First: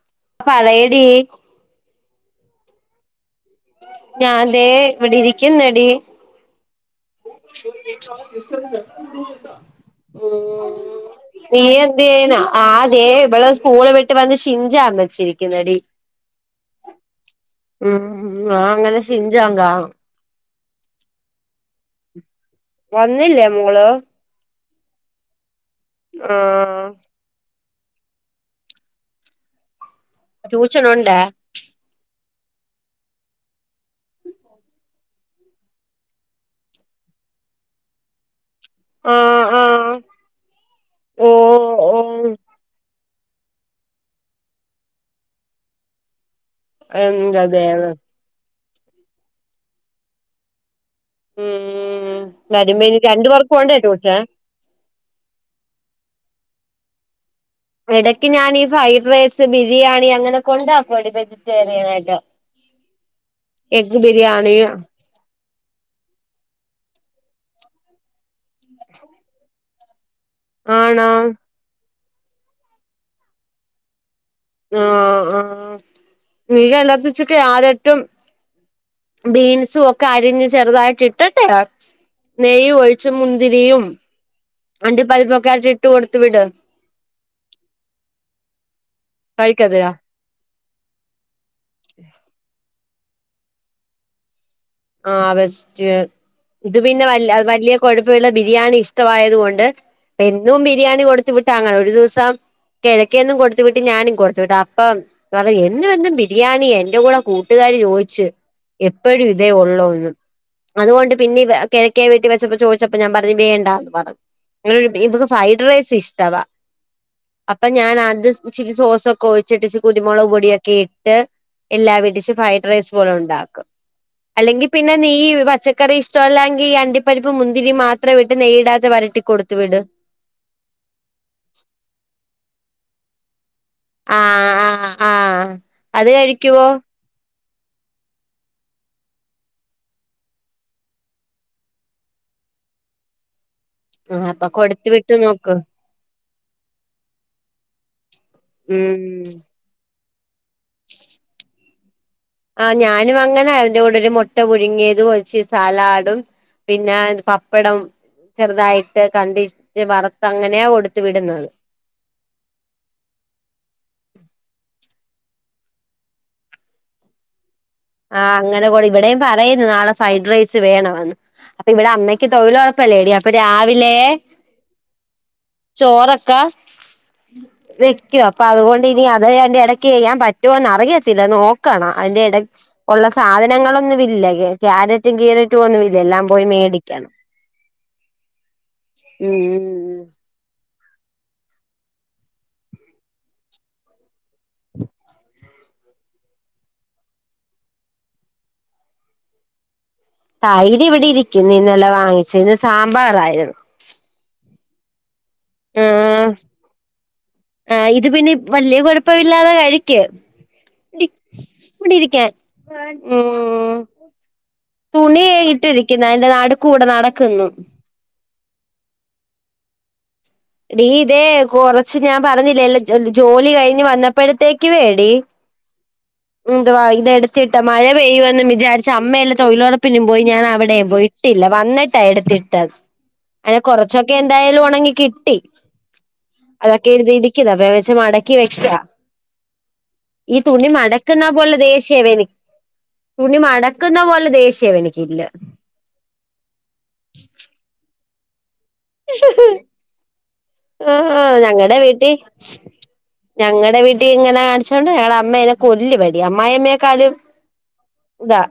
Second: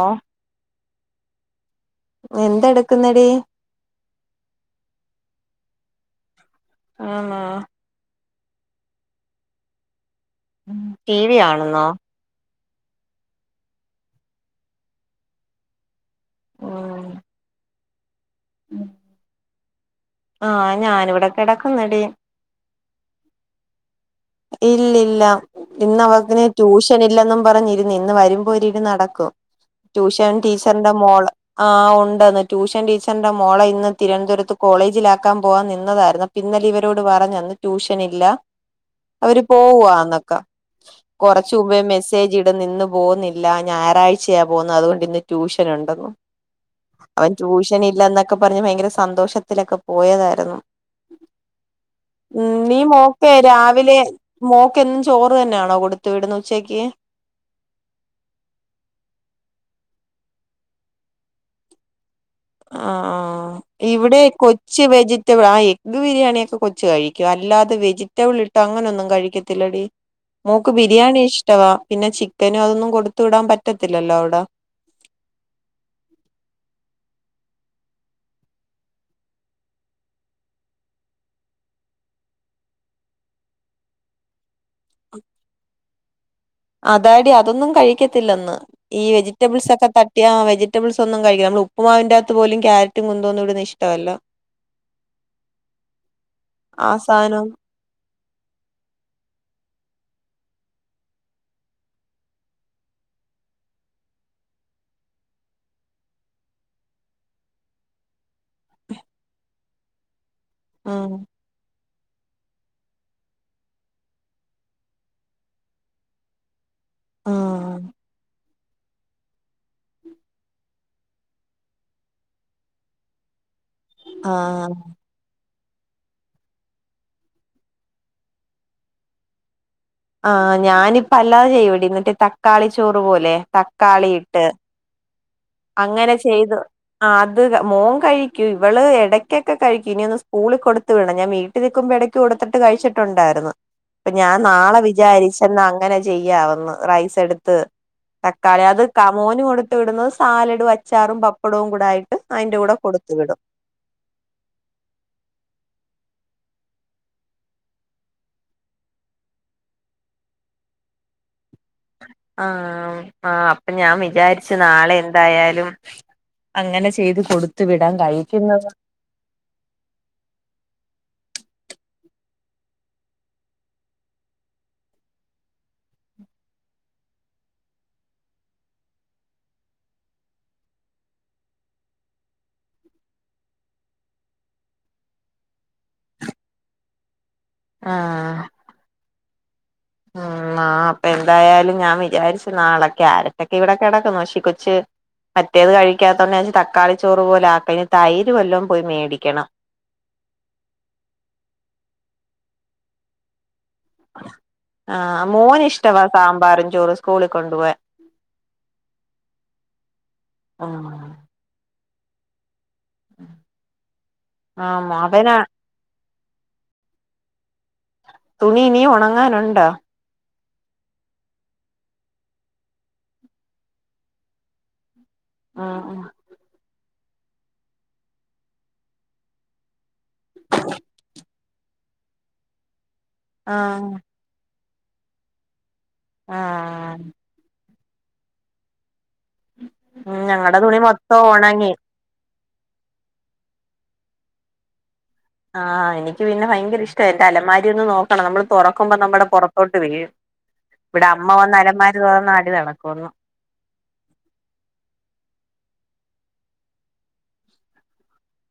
ഓ പറയാടി എന്തെടുക്കുന്നടി ഞാ അതെ ഇവിടെ ഇരിക്കുന്നടി ആണ ഉ ടി വി നീ കാണുന്നോ എന്ത് ചെയ്യനാ? ആ അതെ ഇവള് സ്കൂള് വിട്ട് വന്ന് ഷിഞ്ചാ വെച്ചിരിക്കുന്നടി. ഉ ഉം അങ്ങനെ ഷിഞ്ചൻ കാണുന്ന ആഹ ഞാാനിവിടെ കിടക്കുന്നടി വന്നില്ലേ മോള്? ഇല്ലല്ല ഇന്ന് അവർക്ക്ിന് ആഹ് ട്യൂഷൻ ഇല്ലെന്ന് പറഞ്ഞി നിന്ന് വരുമ്പോ ഒട് നടക്കും ട്യൂഷൻ ട്യൂഷൻ ടീച്ചറിന്റെ ഉണ്ടേ മോള് ആ് ഉണ്ട ട്യൂഷൻ ടീച്ചറിന്റെ മോള ഇന്ന് തിരുവനന്തപുരത്ത് കോളേജിലാക്കാൻ പോവാാൻ നിന്നതായിരുന്നു പിന്നെ ഇവരോട് പറഞ്ഞ ട്യൂഷൻ ഇല്ല. അവര് ആഹ് ആഹ് പോവവാന്നൊക്കാ ഓ കൊറച്ച മുമ്പേ ഓ മെസ്സേജ് ഇടുന്ന ഇന്ന് പോകുന്നില്ല ഞായറാഴ്ചയാ പോകുന്നു അതുകൊണ്ട് ഇന്ന് ട്യൂഷൻ ഉണ്ടെനന്. അവൻ എന്റെ ട്യൂഷൻ ദൈവം ഇല്ല എന്നൊക്കെ പറഞ്ഞ് ഭയങ്കര സന്തോഷത്തിലൊക്കെ പോയതായിരുന്നു. ഉം ഉ നീ വരുമ്പോ ഇനി രണ്ട് മോക്കെ പേർക്കും രാവിലെ ഉണ്ടേ രാവിലെ ട്യൂഷൻ മോക്ക്ും ചോറ് തന്നെയാണോ കൊടുത്തു വിടുന്ന ഉച്ചക്ക് ഇടക്ക് ഞാൻീഈ ഫ്രൈഡ് റൈസ് ബിരിയാണി അങ്ങനെ കൊണ്ടാക്കോ എടി വെജിറ്റേറിയൻ ആയിട്ടോ ആ ഇവിടെ കൊച്ച വെജിറ്റബിൾ ആയി ഇത് ബിരിയാണിയൊക്കെ കൊച്ച കഴിക്കും അല്ലാതെ വെജിറ്റബിൾി ഇട്ടോ അങ്ങനെൊന്നും കഴിക്കത്തില്ലടി. മോക്ക് ബിരിയാണി ആണോ ഇഷ്ടവാ പിന്നെ ചിക്കനും അതൊന്നും കൊടുത്തു വിടാൻ പറ്റത്തില്ലല്ലോ അവിടെ ആ ആ നീക എല്ലാര്ത്തച്ചൊക്കെ ആരായ്ട്ടും ബീൻസും ഒക്കെ അരിഞ്ഞ് ചെറുതായിട്ടിട്ടട്ടെ നെയ്യും ഒഴിച്ചു മുന്തിരിയും അണ്ടിപ്പരിപ്പൊക്കെയായിട്ടിട്ട് കൊടു അതാടി അതൊന്നും കഴിക്കത്തില്ലന്ന്. ഈ വെജിറ്റബിൾസ് ഒക്കെ കഴിക്കത്തില്ല തട്ടിയാ വെജി റ്റബിൾസ് ഒന്നും കഴിക്കാൻ നമ്മളുപ്പുമാവിന്റാത്ത് പോലും ക്യാരറ്റും കുന്തോന്നും ഇടുന്ന ഇഷ്ടവല്ല. ആ ബെസ്റ്റ്. ഇത് ആ പിന്നെ വല്ല സാധനം വലിയ കൊഴ ബിരിയാണി ഇഷ്ടമായത് കൊണ്ട് എന്നും ബിരിയാണി കൊടുത്ത വിട്ട അങ്ങനെ ഒരു ദിവസം കിഴക്കന്നും കൊടുത്തു വിട്ട് ഞാനും കൊടുത്തു വിട്ട അപ്പം പറ എന്നുംെന്നും ബിരിയാണി എന്റെ കൂടെ കൂട്ടുകാ ചോദച്ച് എപ്പോഴും ഇതേ ഉള്ളൂന്ന് ഉം അതുകൊണ്ട് പിന്നെ കിഴക്കെ വീട്ട വെച്ചപ്പോ ചോദിച്ചപ്പോ ഞാൻ പറഞ്ഞു വേണ്ടാന്ന് പറഞ്ഞു. ഇക്ക് ഫ്രൈഡ് റൈസ് ഇഷ്ടവാ. അപ്പൊ ആഹ് ഞാൻ ആ ഇച്ചിരി സോസൊക്കെ ഒഴിച്ചിട്ട് ഇി കുരുമുളക് പൊടിയൊക്കെ ഇട്ട് എല്ലാവിടിച്ചു ഫ്രൈഡ് റൈസ് പോലൊണ്ടാക്കും. അല്ലെങ്കി ആഹ് പിന്നെ നീ പച്ച ക്കറി ഇഷ്ടമല്ലാങ്കി ഈ അണ്ടിപ്പരിപ്പ് മുന്തിരി മാത്രവിട്ട് നെയ്യിടാത്ത് വരട്ടി കൊടുത്തു വിട്. ആ ഞാനിപ്പ അല്ലാതെ ചെയ്യുവെടി, മറ്റേ തക്കാളിച്ചോറ് പോലെ. തക്കാളിയിട്ട് ആ അങ്ങനെ ചെയ്തു. ആ അത് മോൻ കഴിക്കും. ഇവള് എടയ്ക്കൊക്കെ കഴിക്കും. ഇനിയൊന്ന് സ്കൂളി കൊടുത്ത് വിടണം. ഞാൻ വീട്ടിൽ നിൽക്കുമ്പം എടയ്ക്ക് കൊടു ത്തിട്ട് കഴിച്ചിട്ടുണ്ടാര്ന്നു. പ്പം ആഹ് ഞാൻ അപ്പൊ നാളെ കൊടുത്തു വിട്ട് നോക്ക് വിചാരിച്ചെന്നാ അങ്ങനെ ചെയ് യ്യാവെന്ന്. റൈസ് എടുത്ത് തക്കാളി അത് ക ഉം മോന് കൊടുത്ത് വിടുന്നത് സ് സാലഡും അച്ചാറും പപ്പടവും കൂടായി ആ ഞാനും അങ്ങനാ. അതിൻ്റ കൂടൊരു മുട്ട പുഴുങ്ങിയതും ഒരു ഇച്ചി സാലാഡും പിന്നെ പപ്പടം ചെറുതായിട്ട് കണ്ടിച്ച് വറുത്തങ്ങനെയാ കൊടുത്തു വിടുന്നത്. ആഹ് ആ അപ്പൊ ഞാൻ വിചാരിച്ചു നാ യാലും അങ്ങനെ ചെയ്ത് കൊടു ആഹ് അങ്ങനെ കൊട്. ഇവിടെയും പറയുന്ന് നാളെ ഫ്രൈഡ് റൈസ് വേണമെന്ന്. അപ്പൊ ഇവിടെ അമ്മയ്ക്ക് തൊഴിലുറപ്പല്ലേടി. അപ്പൊ രാവിലേ ചോറൊക്കെ വെക്കും. അപ്പൊ അതുകൊണ്ട് ഇനി അത് അതിൻ്റെടക്ക് ചെയ്യാമ്പറ്റോന്ന് അറിയത്തില്ല. നോക്കണം. അതിന്റെടയ് ഒള്ള സാധനങ്ങളൊന്നുവില്ല. കക്യാരറ്റും കീരറ്റും ഒന്നുവില്ല. എല്ലാം പോയി മേടിക്കണം. ആഹ് ഉം ഉം ഉം. ആ അപ്പൊ എന്തായാലും ഞാൻ വിചാരിച്ചു നാളെ ക്യാരറ്റൊക്കെ ഇവിടെക്കെടക്കുന്ന്. പക്ഷേ കൊച്ച് മറ്റേത് കഴിക്കാത്തോണ്ട് ഞാം [unintelligible] തക്കാളി ചോറ് പോലാക്കാം. ഇനി തൈര് വല്ലോം പോയി മേടിക്കണം. തൈരിവിടെ ഇരിക്കുന്ന്, ഇന്നലെ വാങ്ങിച്ച്. ഇന്ന് സാമ്പാറാരുന്ന്. ആ മോന് ഇഷ്ടവാ ആഹ്. സാമ്പാറും ചോറും സ്കൂളിൽ കൊണ്ടുപോവാൻ ആ ഇത് പിന്നെ വലിയ കുഴപ്പമില്ലാതെ കഴിക്കും. എ [unintelligible] ഇവിടിരിക്കാൻ. ഉം ആ അവനാ തുണിയേ ഇട്ടിരിക്ക ദാ എന്റെ നടുക്കൂടെ നടക്കുന്നു. തുണി ഇനീം ഒണങ്ങാനുണ്ടോ? ഡീ ഇതേ കൊറച്ച് ഞാൻ പറഞ്ഞില്ലല്ല ജോലി കഴിഞ്ഞ് വന്നപ്പഴത്തേക്കുവേടി ആ ന്തുവാ ഇതെടുത്തിട്ട് മഴ പെയ്യുമെന്നും വിചാരിച്ച് അമ്മയെല്ല തൊഴിലുറപ്പിനും പോയി. ഞാനവിടേം പോയി. ഇട്ടില്ല വന്നിട്ടാ എടുത്തിട്ടത് ആ അങ്ങനെ കൊറച്ചൊക്കെ എന്തായാലും ഒണങ്ങി കിട്ടി. അതൊക്കെ എടുത്ത് ഇടിക്കുന്ന് അപ്പ ഞാ വിചാ ച്ച് മടക്കി വെക്കാം ഉം ഞങ്ങടെ തുണി മൊ ന്ന പോലെ ദേഷ്യവനി തുണി മടക്കുന്ന പോലെ ദേഷീവനി ആ എനിക്ക് പിന്നെ ഭയങ്കര ഇഷ്ട എന്റെ അലമാരി ഒന്ന് നോക്കണം നമ്മള് തുറക്കുമ്പോ നമ്മുടെ പുറത്തോട്ട് വീഴും ഇവിടെ ആഹ് അമ്മ വന്ന് അലമാരി തുറന്ന അടി നടക്കുമന്ന് ഞങ്ങളടെ വീട്ടിൽ ഇങ്ങനെ കാണിച്ചോ കൊണ്ട് ഞങ്ങളടെ അമ്മേനെ കൊല്ലുവടി അമ്മായിമ്മയെക്കാളും ഇതാ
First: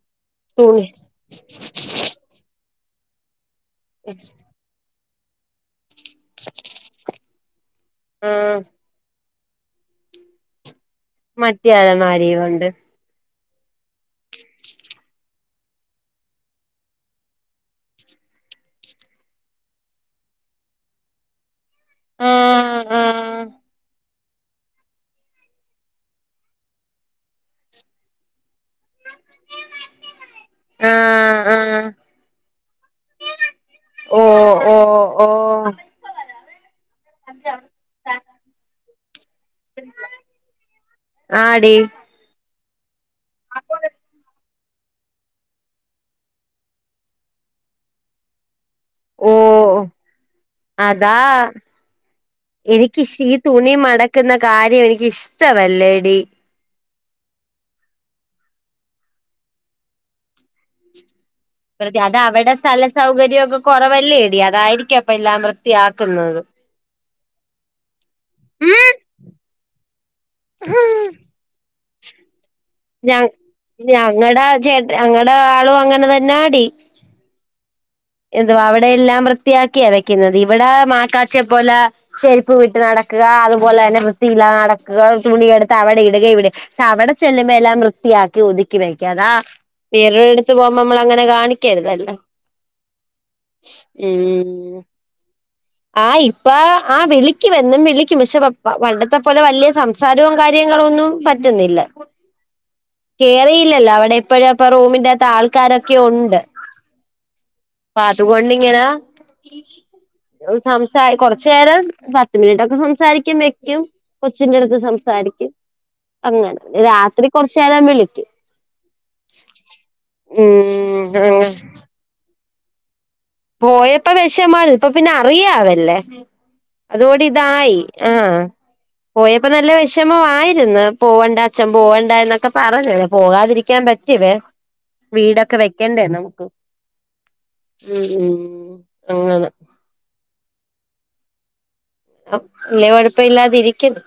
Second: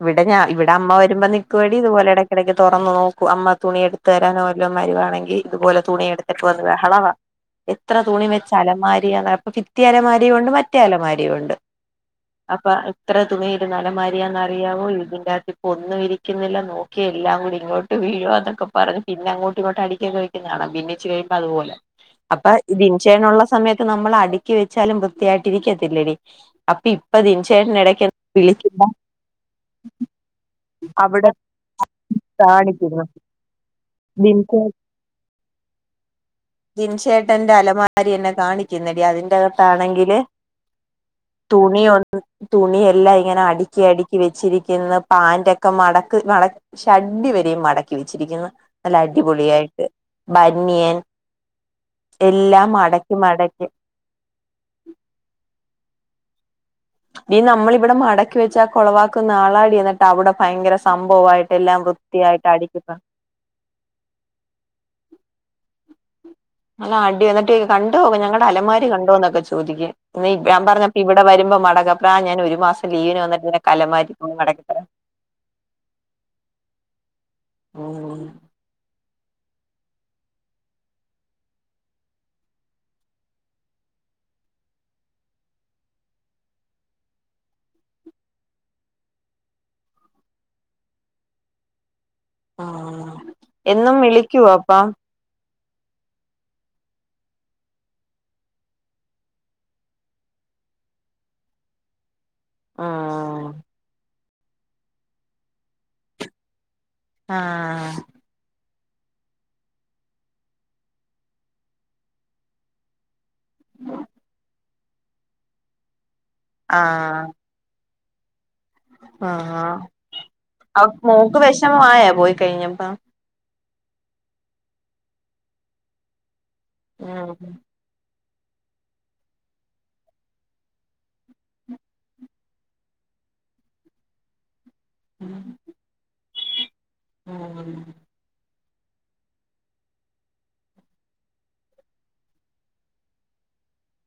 ഇവിടെ ഞാ ഇവിടെ തുണി അമ്മ വരുമ്പോ നിക്കുവെടി ഇതുപോലെടക്കെടക്ക് തുറന്ന് നോക്കും അമ്മ തുണി എടുത്തു തരാനോ വല്ലോം വരുവാണെങ്കി ഇതുപോലെ തുണിയെടുത്തിട്ട് വന്ന് ബഹളവാ. എത്ര തുണി വെച്ച ആഹ് അലമാരിയാന്ന് അപ്പം ഭിത്തിയലമാരീവൊണ്ട് മ മറ്റേ അലമാരീവൊണ്ട്. മറ്റേ അലമാരയും കൊണ്ട് അപ്പൊ ഇത്ര തുണീരുന്ന അലമാരി അ അറിയാവോ ഇതിന്റെകത്ത് ഇപ്പോ ഒന്നും ഇരിക്കുന്നില്ല നോക്കി എല്ലാം കൂടി ഇങ്ങോട്ട് വീഴു എന്നൊക്കെ പറഞ്ഞഞ് പിന്നെങ്ങോട്ട ഇങ്ങോട്ട അടിക്കൊക്കെക്കുന്ന കാണം പിന്നി ച്ചി കഴുമ്പോ അതുപലെ അപ്പൊ ആഹ് ഇൻഷേനള്ള ആഹ് സമയത്ത് നമ്മൾ അടി ക്ക വെച്ചാലും വൃത്തിയായിട്ടിരിക്കത്തില്ലടി അപ്പൊ ഇപ്പ ദിനി ചേട്ടൻ ഇടക്ക് വി അവിടെ ആഹ് കാണിക്കിരുന്നു ഒ ഓ ഒ ഓ ഓ ദിൻചേട്ടന്റെ അലമാരി എന്നെ കാണിക്ക ടീ അതിന്റെകത്താണെങ്കിൽ ആടി തുണിന്ന് തുണി എല്ലാം ഇങ്ങനെ അടി ക്കി അടക്കി വെച്ചിരിക്കുന്ന പാൻ്റ് ഒക്കെ മടക്ക മട ഷഡി വരെയും മടക്കി വെച്ചിരിക്കുന്നു നല്ല ഓ അടിപൊളിയായിട്ട് ബന്നിയൻ എനിക്ക് ഈ തുണി മടക്കുന്ന കാര്യം എനിക്ക് ഇഷ്ടവല്ലേ ടി ഇീ നമ്മളിവിടെ മടക്കി വെച്ചാ കൊളവാക്ക നാളാടി എന്നിട്ട് അവിടെ ഭയങ്കര സംഭവമായിയിട്ട് വൃ അത അവിടെ സ്ഥല സൗകര്യം ഒക്കെ കുറവല്ലേ ഇടി അതായിരിക്കും അപ്പൊ എല്ലാം വൃത്തിയാക്കുന്നത് ആടി എന്നിട്ട് കണ്ടോ ഞങ്ങടെ അലമാരി കണ്ടോന്നൊക്കെ ചോദിക്കേ ഇ ഞാൻ പറഞ്ഞപ്പ ഇവിടെ വരുമ്പോ മടകം ഞ ഞങ്ങളുടെ മടക്കി ചേട്ട ഞങ്ങടെ ആളും അങ്ങനെ തന്നെടി [unintelligible] ഉം എന്തുവാ അവിടെ എല്ലാം വൃ ത്തിയാക്കിയ വെക്കുന്നത് ഇവിടെ മാക്കാച്ചെ പോലെ ചെരുപ്പ് വിട്ട് നടക്കുക അതുപോലെ തന്നെ വൃത്തി എ നടക്കുക തുണിയെടുത്ത് അവിടെ ഇടുക ഇവിടെ പക്ഷെ അവിടെ ചെല്ലുമ്പോ എല്ലാം വൃത്തിയാക്കി ഒതുക്കി വെക്കും അതാ വേറോടെ അടുത്ത് പോകുമ്പോ നമ്മള അങ്ങനെ കാണിക്കരുതല്ലോ ആഹ് എന്നും വിളിക്കുവോ ഉം അപ്പം ആ ഇപ്പ ആ വിളിക്കും എന്നും വിളിക്കും പക്ഷെ പപ്പ പണ്ടത്തെ പോലെ വലിയ സംസാരവും കാര്യ കാര്യങ്ങളൊന്നും പറ്റുന്നില്ല ആഹ് കേറിയില്ലല്ലോ അവിടെ എപ്പഴും അപ്പ റൂമിറത്ത് ആൾക്കാരൊക്കെ ഉണ്ട് ആ..... പതുക്കൊണ്ടിങ്ങനാ സംസാ കൊറച്ചു നേരം പത്ത് മിനിറ്റ് ഒക്കെ സംസാരിക്ക ക്കും വെക്കും കൊച്ചിന്റെ അടുത്ത് സംസാരിക്കും അങ്ങനെ രാത്രി കുറച്ചു നേരം വിളിക്കും ആ ആ അവ് ഉം മോക്ക് അങ്ങനെ. വിഷമ ആയാ പോയി കഴിഞ്ഞപ്പ പോയപ്പോ വിഷമാ ഇപ്പ പിന്നെ അറിയാവല്ലേ അതോടി ഉം ഇതായി ആ പോയപ്പോ നല്ല വിഷമ ആരുന്നു പോവണ്ട അച്ഛൻ പോവണ്ട എന്നൊക്കെ പറഞ്ഞല്ല പോകാതിരിക്കാൻ പറ്റ പറ്റവേ വീടൊക്കെ വെക്കണ്ടേ നമുക്ക് ഉം ഉം ഉം അങ്ങനെതാ അ വല്യ കുഴപ്പ ഇില്ലാതെ ഇരിക്കുന്നു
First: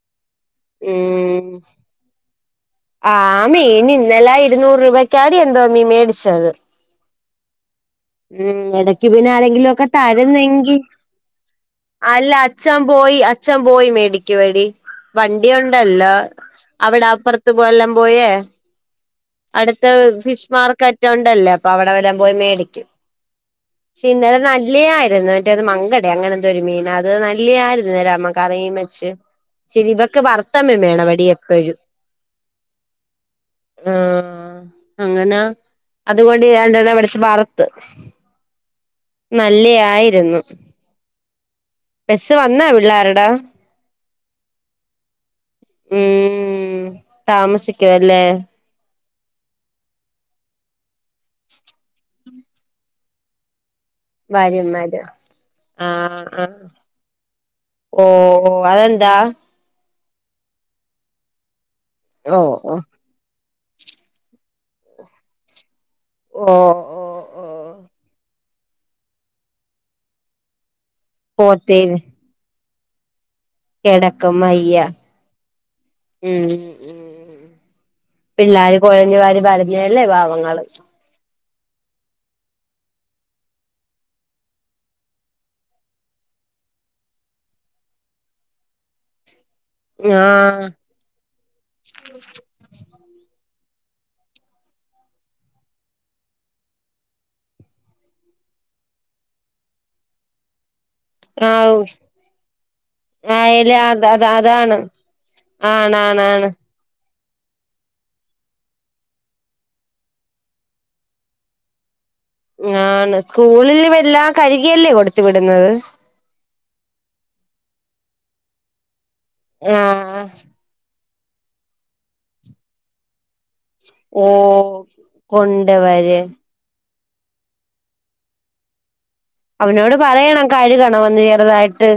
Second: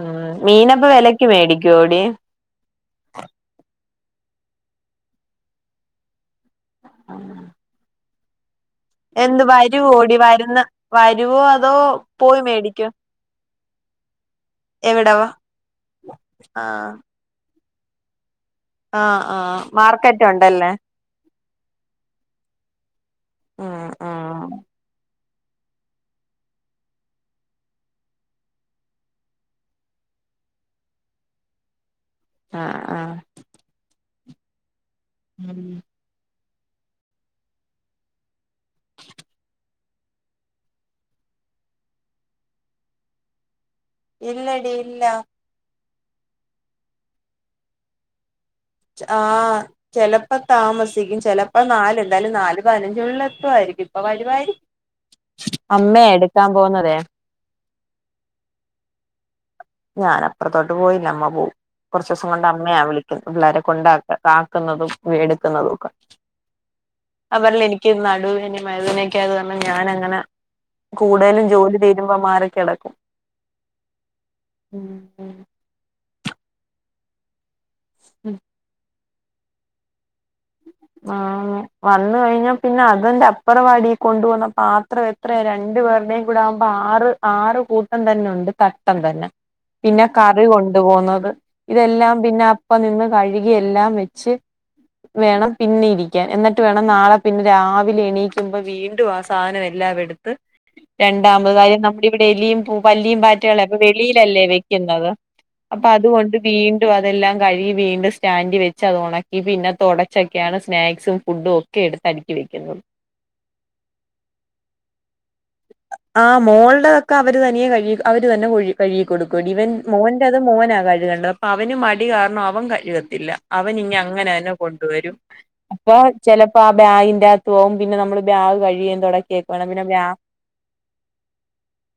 ഉം മീനപ്പൊ വിലക്ക് ഉം മേടിക്കുവോടി ആ മീൻ ഇന്നലെ ഇരുന്നൂറ് രൂപയ്ക്കാടി എന്തോ മീൻ മേടിച്ചത് ഉം ഉം. ഇടക്ക് പിന്നാരെങ്കിലൊക്കെ വരുന്ന തരുന്നെങ്കി വരുവോ അതോ അല്ല പോയി മേടിക്കോ അച്ചപോയി അച്ഛ പോ പോയിമേടിക്കുവടി എവിടവാ വണ്ടിയുണ്ടല്ലോ ആഹ് അവിടെ അപ്പർത്ത് പോ എല്ലാം പോയേ. ആഹ് ആഹ് അടുത്ത മാർക്കറ്റ് ഫിഷ് ഉണ്ടല്ലേ മാർക്കറ്റുണ്ടല്ലേ അപ്പൊ അവിടെ വല്ലൻ പോയി മേടിക്ക്. ഉം ക്ഷേ ഇന്നലെ ഉം നല്ലായി മറ്റേ അത് മങ്കട അങ്ങനെ എന്തോ ഒരു മീൻ അത് നല്ലായിരുന്നുരാമ്മ കറിയും മെച്ച് ശരി ഇവൊക്കെ വർത്തമം മേണപടി എപ്പോഴും ആ ആ ആ അങ്ങനാ, അതുകൊണ്ട് [unintelligible] ബറത്ത്. നല്ലയായിരുന്നു. ബസ്സ് വന്നാ പിള്ളേരുടെ? ഇല്ലടി ഇല്ല. ഉം താമസിക്കുവല്ലേ? ച ആഹ ചെലപ്പത്താമസിക്കും ചെലപ്പോ നാല എന്താലും നാല് പതിനഞ്ചുള്ളിൽ എത്തുവായിരിക്കും. പ്പവരുവാര് ഭാര്യന്മാര് അമ്മയ ആഹ് എടുക്കാൻ ആഹ് പോന്നതേ. ഓ അതെന്താ? ഞാനപ്പറത്തോട്ട് പോയില്ല അമ്മ പോവും. കുറച്ചോസം ഓ കൊണ്ട് ഓ അമ്മയാ വിളിക്കുന്നു പിള്ളേരെ കൊണ്ടാക്ക കാക്കുന്നതും വേടുക്കുന്നതും ഒക്ക. ഓ ഓ ഓ അതല്ല എനിക്ക് നടുവിെ മയ്തിനനൊക്കെഅയത് കാര്ണം ഞാനങ്ങന കൂടലും ജോലി പോത്തേര് തീരുമ്പോ മാറി കെടക്ക കെടക്കമ്മയ്യ ഉ ഉ. പിള്ളേര് കുഴഞ്ഞ വാര് പരഞ്ഞല്ലേ പാവങ്ങള്. ആ വന്ന് കഴിഞ്ഞാ പിന്നെ അതിന്റെ അപ്പുറവാടി കൊണ്ടു വന്ന പാത്രം എത്രയ രണ്ട് ണ്ട് പേരുടെയും കൂടെ ആവുമ്പോ ആറ് ആറ് കൂട്ടം തന്നെ ഉണ്ട് തട്ടം തന്നെ. പിന്നെ കറി ആഹ് കൊണ്ടു പോകുന്നത് ഇതെല്ലാം പിന്നെ അപ്പ നിന്ന് കഴി ഇ എല്ലാം വെച്ച് വേണം. പിന്നിരിക്കാൻ എന്നിട്ട് വേണം നാളെ പിന്നെ രാവിലെ എണീക്കുമ്പോ വീണ്ടും ആ സാധനം എല്ലാം എടുത്ത്. രണ്ടാമതായി ആവും നമ്മുടെ ഇവിടെ എലിയും പൂ പല്ലിയും പാറ്റകളെ ആയല് അപ്പൊ അത് അത് വെളിയിലല്ലേ അതാണ് വെക്കുന്നത്. അപ്പൊ അതുകൊണ്ട് ആണാണാണ് വീണ്ടും അതെല്ലാം കഴുകി വീണ്ടും സ്റ്റാൻഡി വെച്ച് അത് ഒണക്കി പിന്നെ തൊടച്ചക്ക ക്കെയാണ് സ്നാക്സും ഫുഡും ഒക്കെ എടുത്ത്ടിക്ക ഞാണ് സ്കൂളില് വല്ലാം കഴുകിയല്ലേ കൊടുത്ത് വിട ആ മോൾടെതൊക്കെ അവര് തനിയെ കഴി അവര് തന്നെ ഒഴ് കഴിയ കൊടുക്കൂടി ഇവൻ ആഹ് മോന്റത് മോനാ കഴുകണ്ടത്. അപ്പഅവന് മടി കാരണം അവൻ കഴുകത്തില്ല. അവൻ ഇങ്ങ ഓ അങ്ങനന്നെ കൊണ്ടുവരും അപ്പൊ കൊണ്ടുവര് ചെലപ്പോ. ബ്രാഗിന്റെത്വാവും പിന്നെ നമ്മള് ബാഗ് കഴികേം തൊടക്യേക്ക വേണം പിന്നെ ബ്രാ കഴുകണ വന്ന് ചെറുതായിട്ട്.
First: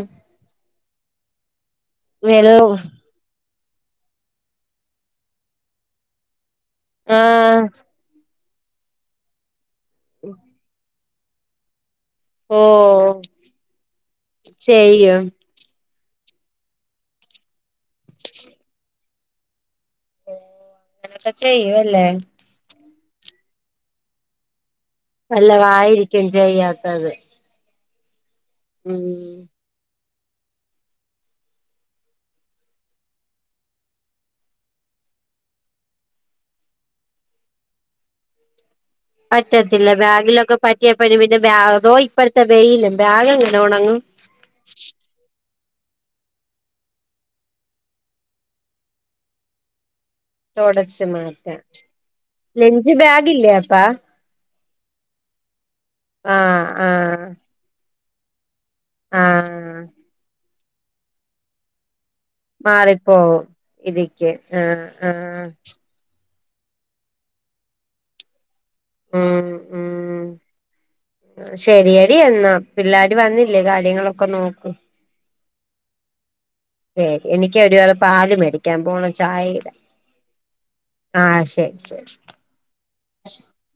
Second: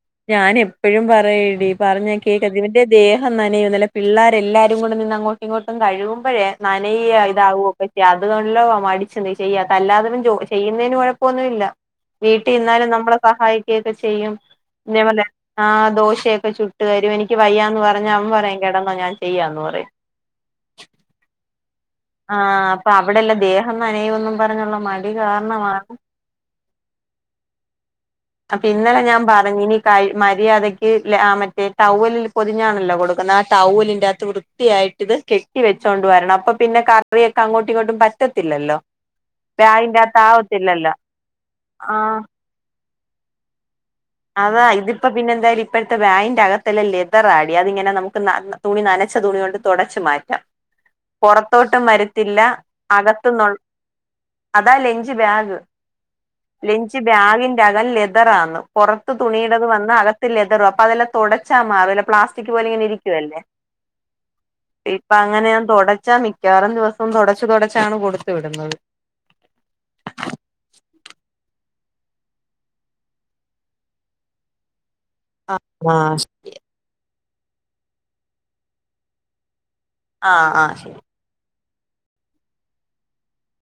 എപ്പഴും പറയടി പറഞ്ഞ കേക്കതി വെള്ളം ഇവൻ്റെ ദേഹം ന നിയതല്ല പിള്ളേരെല്ലാരും കൂടെ നിന്നഅങ്ങോട്ടും ഇങ്ങോട്ടും കഴുകുമ്പഴേ നനയ ആഹ് ഇതാവുവോ പക്ഷെ അത് കൊ ല്ലവ വടിച്ന്തെചെയ്യാട്ട അല്ലാത്തപ ജോ ചെയ്യുന്നെന്കൊഴപ്പൊന്നുംല്ല ഓ വീട്ടിഇന്നാലും നമ്മള- സഹായിക്കെക്കൊചെയ്യും. ന്ന്ഞ ചെയ്യും പർലെ ആ ദോശയൊക്കെ ചുട്ടു തരു എനിക്ക് വയ്യ ന്ന് പറഞ്ഞഅവംപറയും കെടന്നാ ഞാൻ ചെയ്യാന്ന് പറയും. ഓ അങ്ങനത്ത ചെയ്യുവല്ലേ? പ്പ അവിടെല്ല ദേഹം നനയുന്നും പറഞ്ഞുള്ള മ നല്ലവായിരിക്കും ചെയ്യാത്തത്. അപ്പ ഇന്നലെ ഉം ഞാപറഞ്ഞഞ്നി കഴ മര്യാദയ്ക്ക് ലെ ആ മറ്റേ ടൗവലിൽ പൊതിഞ്ഞാണല്ലോ കൊടുക്കുന്ന. ആ ടൗവലിൻ്റകത്ത് വൃത്തിയായിട്ടി ത്. അ് കെട്ടി വെച്ചോണ്ടുവരണം അപ്പൊ പിന്നെ കറിയൊക്കെ അങ്ങോട്ടു ഇങ്ങോട്ടും പറ്റത്തില്ലല്ലോ. പറ്റത്തില്ല ബാഗിന്റെകത്ത് ബാഗിലൊക്കെ ആവത്തില്ലല്ലോ പറ്റിയപ്പഴ പിന്നെ ബാതോ ആ ഇപ്പഴത്തെ വെയിലും. ബാഗെങ്ങനെ ഉണങ്ങും? അതാ ഇതിപ്പ പിന്നെന്തായാലും ഇപ്പഴത്തെ ബാഇന്റകത്തല്ലാം ലെതറാടി അതിങ്ങനെ നമുക്ക് ന തുണി നന ച്ച തുണികൊണ്ട് തൊടച്ചുമാ ര തുടച്ചു മാറ്റാം പൊറത്തോട്ടും വരത്തില്ല ലഞ്ച് ബാഗില്ലേ അകത്തുന്നുള്ളു അപ്പാ അതാ ലെഞ്ച് ബാഗ്, ആഹ് ലെഞ്ച് ആഹ് ബാഗിന്റെ അകം ലെ തറാന് പുറത്തുതുനിടത് ആഹ് വന്നാ അകത്തു ലെതറും അപ്പൊ അതെല്ലാം തൊടച്ചു [inaudible] പ്ലാസ് [unintelligible] ഇരിക്കുവല്ലേ, മാറിപ്പോവും ഇതിക്ക് ആഹ് ഇപ്പഅങ്ങനെ ആഹ് ഞാൻ തുടച്ചാ നി മിക്കവാറും ദിവസം തുടച്ചു തുടച്ചാണ് കൊടുത്തു വിടുന്നത് ഉം ഉം ശരിയടി എന്നാ പിള്ളാര്‌ വന്നില്ലേ കാര്യങ്ങളൊക്കെ നോക്കൂ ആ ശരി എനിക്ക് ഒരവർ പാല് മേടിക്കാൻ പോണം ചായയിടാൻ ആ ആഹ ശരി [unintelligible]